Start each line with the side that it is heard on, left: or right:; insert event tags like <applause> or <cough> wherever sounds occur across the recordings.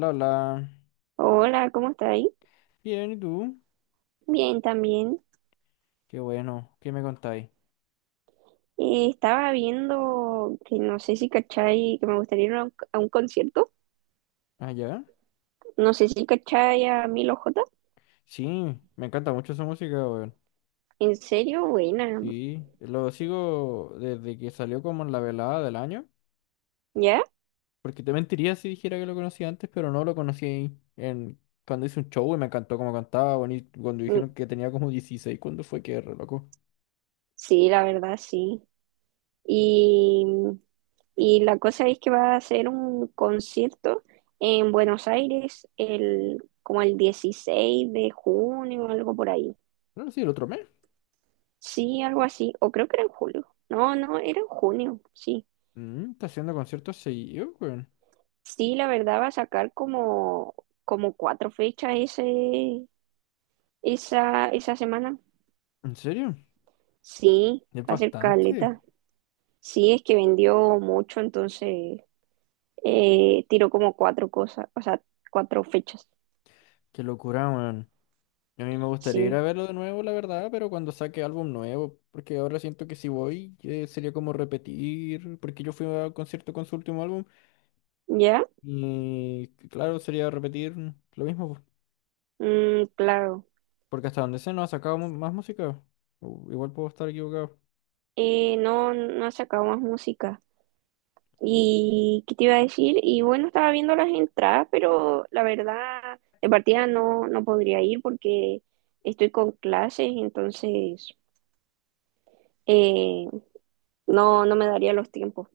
left: Lola,
right: Hola, ¿cómo está ahí?
left: bien, ¿y tú?
right: Bien, también.
left: Qué bueno, ¿qué me contáis?
right: Estaba viendo que no sé si cachai, que me gustaría ir a un concierto.
left: Ah, ya.
right: No sé si cachai a Milo J.
left: Sí, me encanta mucho esa música, weón.
right: En serio, buena.
left: Sí, lo sigo desde que salió como en la velada del año.
right: ¿Ya?
left: Porque te mentiría si dijera que lo conocía antes, pero no lo conocí en cuando hice un show y me encantó cómo cantaba, bonito, cuando
right: Mm,
left: dijeron que tenía como 16, ¿cuándo fue que re loco?
right: sí, la verdad, sí. Y, y la cosa es que va a ser un concierto en Buenos Aires como el 16 de junio, algo por ahí.
left: No, sí, el otro mes.
right: Sí, algo así. O creo que era en julio. No, era en junio, sí.
left: Mm, está haciendo conciertos seguidos, weón.
right: Sí, la verdad va a sacar como cuatro fechas esa semana.
left: ¿En serio?
right: Sí,
left: Es
right: va a ser
left: bastante.
right: caleta. Sí, es que vendió mucho, entonces tiró como cuatro cosas, o sea, cuatro fechas.
left: Qué locura, weón. A mí me gustaría ir a
right: Sí,
left: verlo de nuevo, la verdad, pero cuando saque álbum nuevo, porque ahora siento que si voy sería como repetir, porque yo fui al concierto con su último álbum
right: ¿ya?
left: y claro, sería repetir lo mismo, po,
right: Mm, claro.
left: porque hasta donde sé no ha sacado más música. Igual puedo estar equivocado.
right: No, no ha sacado más música. ¿Y qué te iba a decir? Y bueno, estaba viendo las entradas, pero la verdad, de partida no podría ir porque estoy con clases, entonces Eh, no, no me daría los tiempos.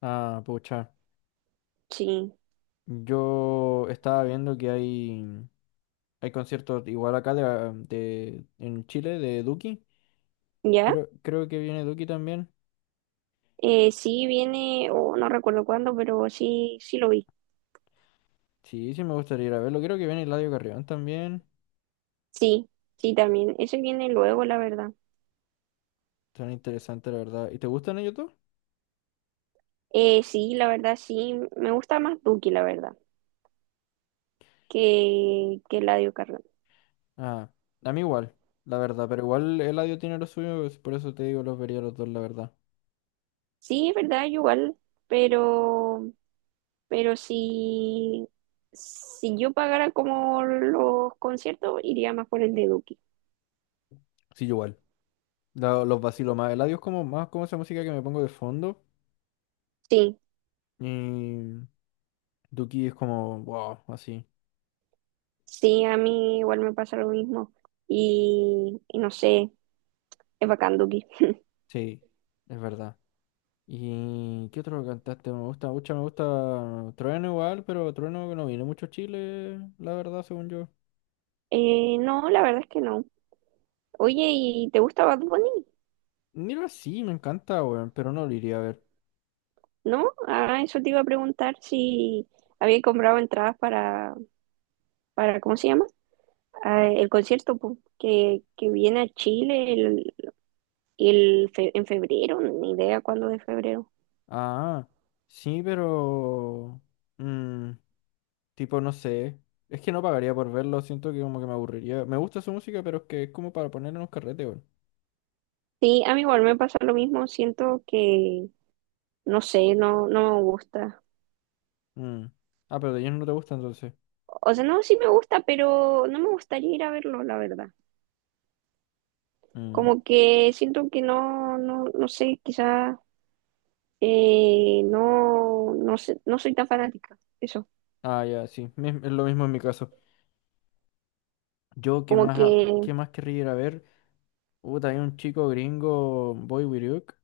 left: Ah, pucha.
right: Sí,
left: Yo estaba viendo que hay conciertos igual acá de, ah, en Chile de Duki.
right: ¿ya?
left: Creo que viene Duki también.
right: Sí viene, o no recuerdo cuándo, pero sí, sí lo vi.
left: Sí, sí me gustaría ir a verlo. Creo que viene Eladio Carrión también.
right: Sí, sí también. Ese viene luego, la verdad.
left: Tan interesante, la verdad. ¿Y te gustan ellos dos?
right: Sí, la verdad, sí. Me gusta más Duki, la verdad, que Eladio Carrión.
left: Ah, a mí igual, la verdad. Pero igual Eladio tiene lo suyo, es por eso te digo, los vería los dos, la verdad.
right: Sí, es verdad, yo igual, pero, pero si yo pagara como los conciertos, iría más por el de Duki.
left: Sí, yo igual. Los vacilo más. Eladio es como más como esa música que me pongo de fondo.
right: Sí,
left: Y Duki es como, wow, así.
right: sí, a mí igual me pasa lo mismo. Y no sé, es bacán, Duki.
left: Sí, es verdad. ¿Y qué otro cantaste? Me gusta mucho, me gusta Trueno igual, pero Trueno no viene mucho a Chile, la verdad, según yo.
right: No, la verdad es que no. Oye, ¿y te gusta Bad Bunny?
left: Mira, sí, me encanta, weón, pero no lo iría a ver.
right: ¿No? Ah, eso te iba a preguntar si había comprado entradas para ¿cómo se llama? Ah, el concierto po, que viene a Chile en febrero, ni idea cuándo de febrero.
left: Ah, sí, pero mm, tipo, no sé. Es que no pagaría por verlo, siento que como que me aburriría. Me gusta su música, pero es que es como para poner en un carrete, weón.
right: Sí, a mí igual me pasa lo mismo, siento que, no sé, no me gusta.
left: Mm. Ah, pero de ellos no te gusta entonces.
right: O sea, no, sí me gusta, pero no me gustaría ir a verlo, la verdad.
left: Mm.
right: Como que siento que no sé, quizás no, no sé, no soy tan fanática. Eso.
left: Ah, ya, sí. Es lo mismo en mi caso. Yo, ¿qué
right: Como
left: más,
right: que,
left: qué más querría ir a ver? Hubo también un chico gringo, Boy Wiruk,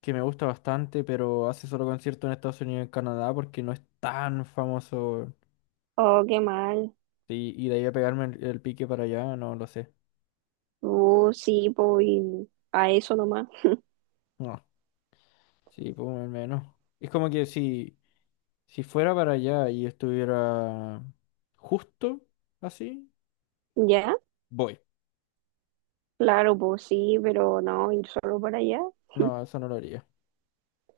left: que me gusta bastante, pero hace solo concierto en Estados Unidos y en Canadá porque no es tan famoso, weón.
right: oh, qué mal.
left: Sí, y de ahí a pegarme el pique para allá, no lo sé.
right: Sí, pues y a eso nomás.
left: No. Sí, pues al menos. Es como que si fuera para allá y estuviera justo así,
right: ¿Ya?
left: voy.
right: Claro, pues sí, pero no, ir solo para allá.
left: No, eso no lo haría.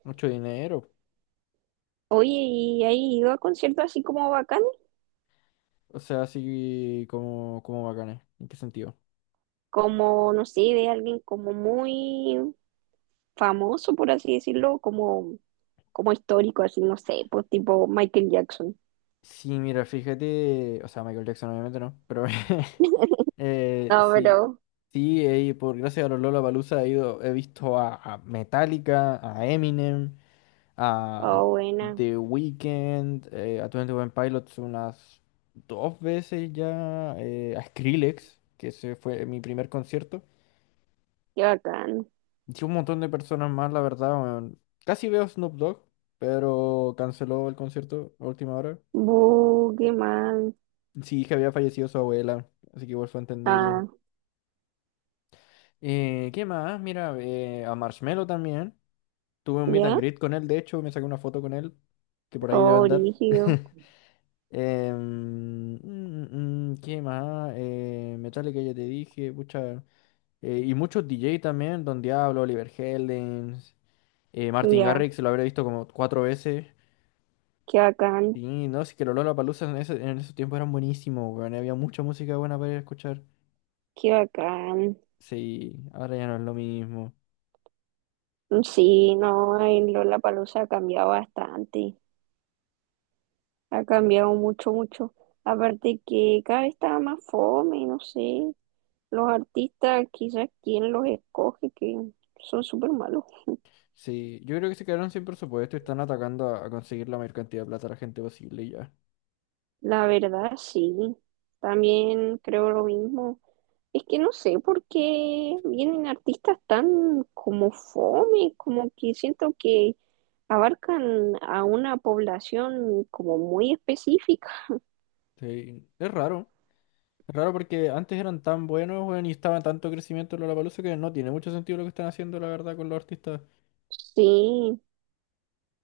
left: Mucho dinero.
right: Oye, ¿y has ido a conciertos así como bacanes?
left: O sea, así como, como bacanes. ¿En qué sentido?
right: Como, no sé, de alguien como muy famoso, por así decirlo, como, como histórico, así, no sé, pues tipo Michael Jackson.
left: Sí, mira, fíjate. O sea, Michael Jackson obviamente no, pero <laughs>
right: No,
left: sí.
right: pero,
left: Sí, por gracias a los Lollapalooza he ido, he visto a Metallica, a Eminem, a
right: oh, buena,
left: The Weeknd, a 21 Pilots unas dos veces ya, a Skrillex, que ese fue mi primer concierto.
right: qué bacán.
left: Y un montón de personas más, la verdad, weón. Casi veo a Snoop Dogg, pero canceló el concierto a última hora.
right: Buh, qué mal.
left: Sí, que había fallecido su abuela, así que igual fue entendible.
right: Ah,
left: ¿Qué más? Mira, a Marshmello también. Tuve un meet and
right: ¿ya?
left: greet con él, de hecho, me saqué una foto con él, que por ahí debe
right: Oh,
left: andar.
right: rígido.
left: <laughs> ¿Qué más? Metallica ya te dije, pucha, y muchos DJ también, Don Diablo, Oliver Heldens, Martin
right: Ya,
left: Garrix, lo habré visto como cuatro veces.
right: qué bacán,
left: Y no, sí que los Lollapaloozas en en esos tiempos eran buenísimos, weón. Había mucha música buena para ir a escuchar.
right: qué bacán.
left: Sí, ahora ya no es lo mismo.
right: Sí, no, en Lollapalooza ha cambiado bastante. Ha cambiado mucho, mucho. Aparte que cada vez está más fome, no sé. Los artistas, quizás quien los escoge, que son súper malos.
left: Sí, yo creo que se quedaron sin presupuesto y están atacando a conseguir la mayor cantidad de plata a la gente posible y ya.
right: La verdad, sí. También creo lo mismo. Es que no sé por qué vienen artistas tan como fome, como que siento que abarcan a una población como muy específica.
left: Sí, es raro. Es raro porque antes eran tan buenos, weón, y estaba tanto crecimiento en Lollapalooza que no tiene mucho sentido lo que están haciendo, la verdad, con los artistas.
right: Sí,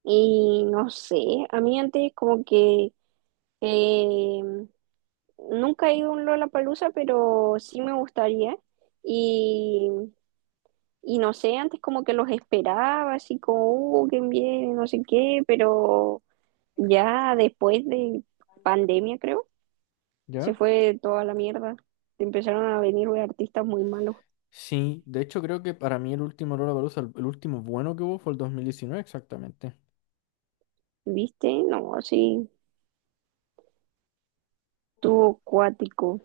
right: y no sé, a mí antes como que eh, nunca he ido a un Lollapalooza, pero sí me gustaría. Y, y no sé, antes como que los esperaba, así como, qué bien, no sé qué, pero ya después de pandemia, creo se
left: ¿Ya?
right: fue toda la mierda. Empezaron a venir güey, artistas muy malos.
left: Sí, de hecho creo que para mí el último Lollapalooza, el último bueno que hubo fue el 2019 exactamente.
right: ¿Viste? No, sí, tuvo cuático.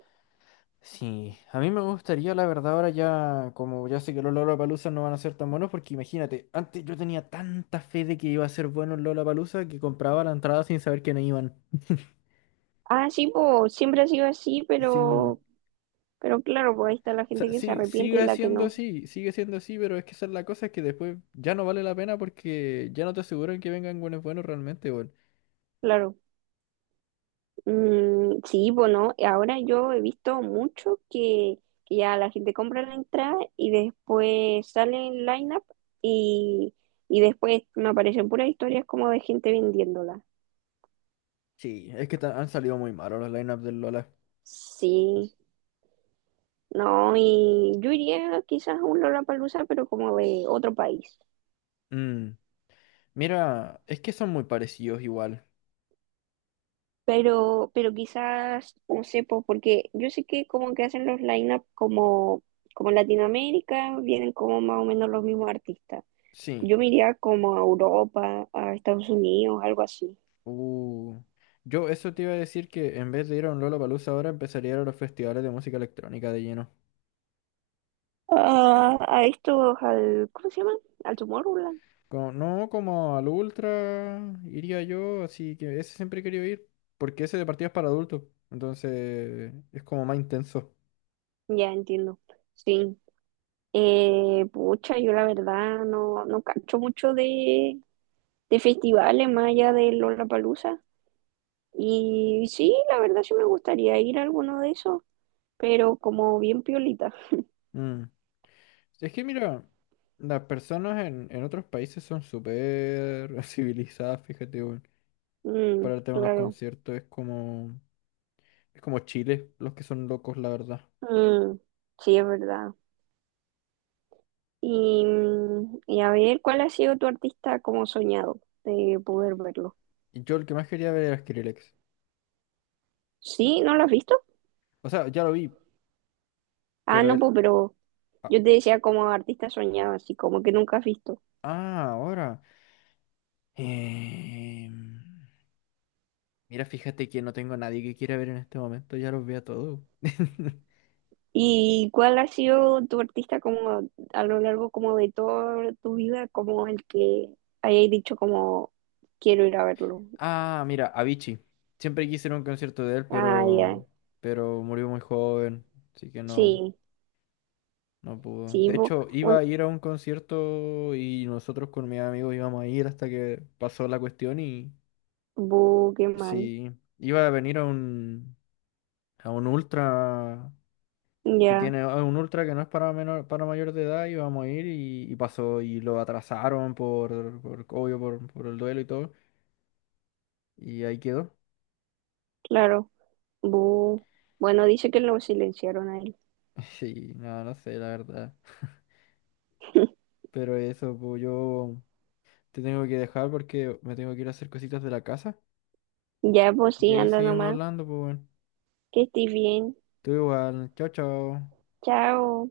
left: Sí, a mí me gustaría, la verdad, ahora ya, como ya sé que los Lollapalooza no van a ser tan buenos, porque imagínate, antes yo tenía tanta fe de que iba a ser bueno el Lollapalooza que compraba la entrada sin saber que no iban.
right: Ah, sí, pues siempre ha sido así,
left: Sí.
right: pero claro, pues ahí está la
left: O
right: gente
left: sea,
right: que se arrepiente y la que no.
left: sigue siendo así, pero es que esa es la cosa, es que después ya no vale la pena porque ya no te aseguran que vengan buenos buenos realmente, weón.
right: Claro. Mm, sí, pues no. Ahora yo he visto mucho que ya la gente compra la entrada y después sale el line-up y, y después me aparecen puras historias como de gente vendiéndola.
left: Sí, es que han salido muy malos los lineups del Lola.
right: Sí. No, y yo iría quizás a un Lollapalooza, pero como de otro país.
left: Mm, mira, es que son muy parecidos igual.
right: Pero quizás, no sé, pues, porque yo sé que como que hacen los line-up como, como Latinoamérica, vienen como más o menos los mismos artistas.
left: Sí.
right: Yo me iría como a Europa, a Estados Unidos, algo así.
left: Uh, yo eso te iba a decir que en vez de ir a un Lollapalooza ahora empezaría a ir a los festivales de música electrónica de lleno.
right: Ah, a estos, al, ¿cómo se llama? Al Tomorrowland.
left: No, como al Ultra iría yo, así que ese siempre he querido ir, porque ese de partidas para adultos, entonces es como más intenso.
right: Ya entiendo. Sí. Pucha, yo la verdad no, no cacho mucho de festivales más allá de Lollapalooza. Y sí, la verdad sí me gustaría ir a alguno de esos, pero como bien piolita.
left: Mm. Es que mira, las personas en otros países son súper <laughs> civilizadas, fíjate, weón.
right: Mm,
left: Para el tema de los
right: claro.
left: conciertos es como Chile, los que son locos, la verdad.
right: Mm, sí, es verdad. Y, mm, y a ver, ¿cuál ha sido tu artista como soñado de poder verlo?
left: Y yo el que más quería ver era Skrillex.
right: ¿Sí? ¿No lo has visto?
left: O sea, ya lo vi,
right: Ah,
left: pero
right: no,
left: él
right: pues, pero
left: Ah,
right: yo te decía como artista soñado, así como que nunca has visto.
left: ahora. Em, Mira, fíjate que no tengo a nadie que quiera ver en este momento, ya los veo a todos. <laughs>
right: ¿Y cuál ha sido tu artista como a lo largo como de toda tu vida, como el que hayas dicho como quiero ir a verlo?
left: Ah, mira, Avicii. Siempre quise ir a un concierto de él,
right: Ay,
left: pero,
right: ay.
left: pero murió muy joven, así que no,
right: Sí,
left: no pudo.
right: sí,
left: De
right: bu,
left: hecho, iba
right: un
left: a ir a un concierto y nosotros con mis amigos íbamos a ir hasta que pasó la cuestión y
right: Boogeyman.
left: sí, iba a venir a un ultra que
right: Ya,
left: tiene a un ultra que no es para menor, para mayor de edad y vamos a ir y pasó y lo atrasaron por obvio por el duelo y todo y ahí quedó.
right: claro. Bu, bueno, dice que lo silenciaron a él.
left: <laughs> Sí, no, no sé la verdad.
right: <laughs>
left: Pero eso, pues yo te tengo que dejar porque me tengo que ir a hacer cositas de la casa.
right: Ya, pues
left: Y
right: sí,
left: ahí
right: anda
left: seguimos
right: nomás.
left: hablando, pues bueno.
right: Que estés bien.
left: Tú igual, chao, chao.
right: Chao.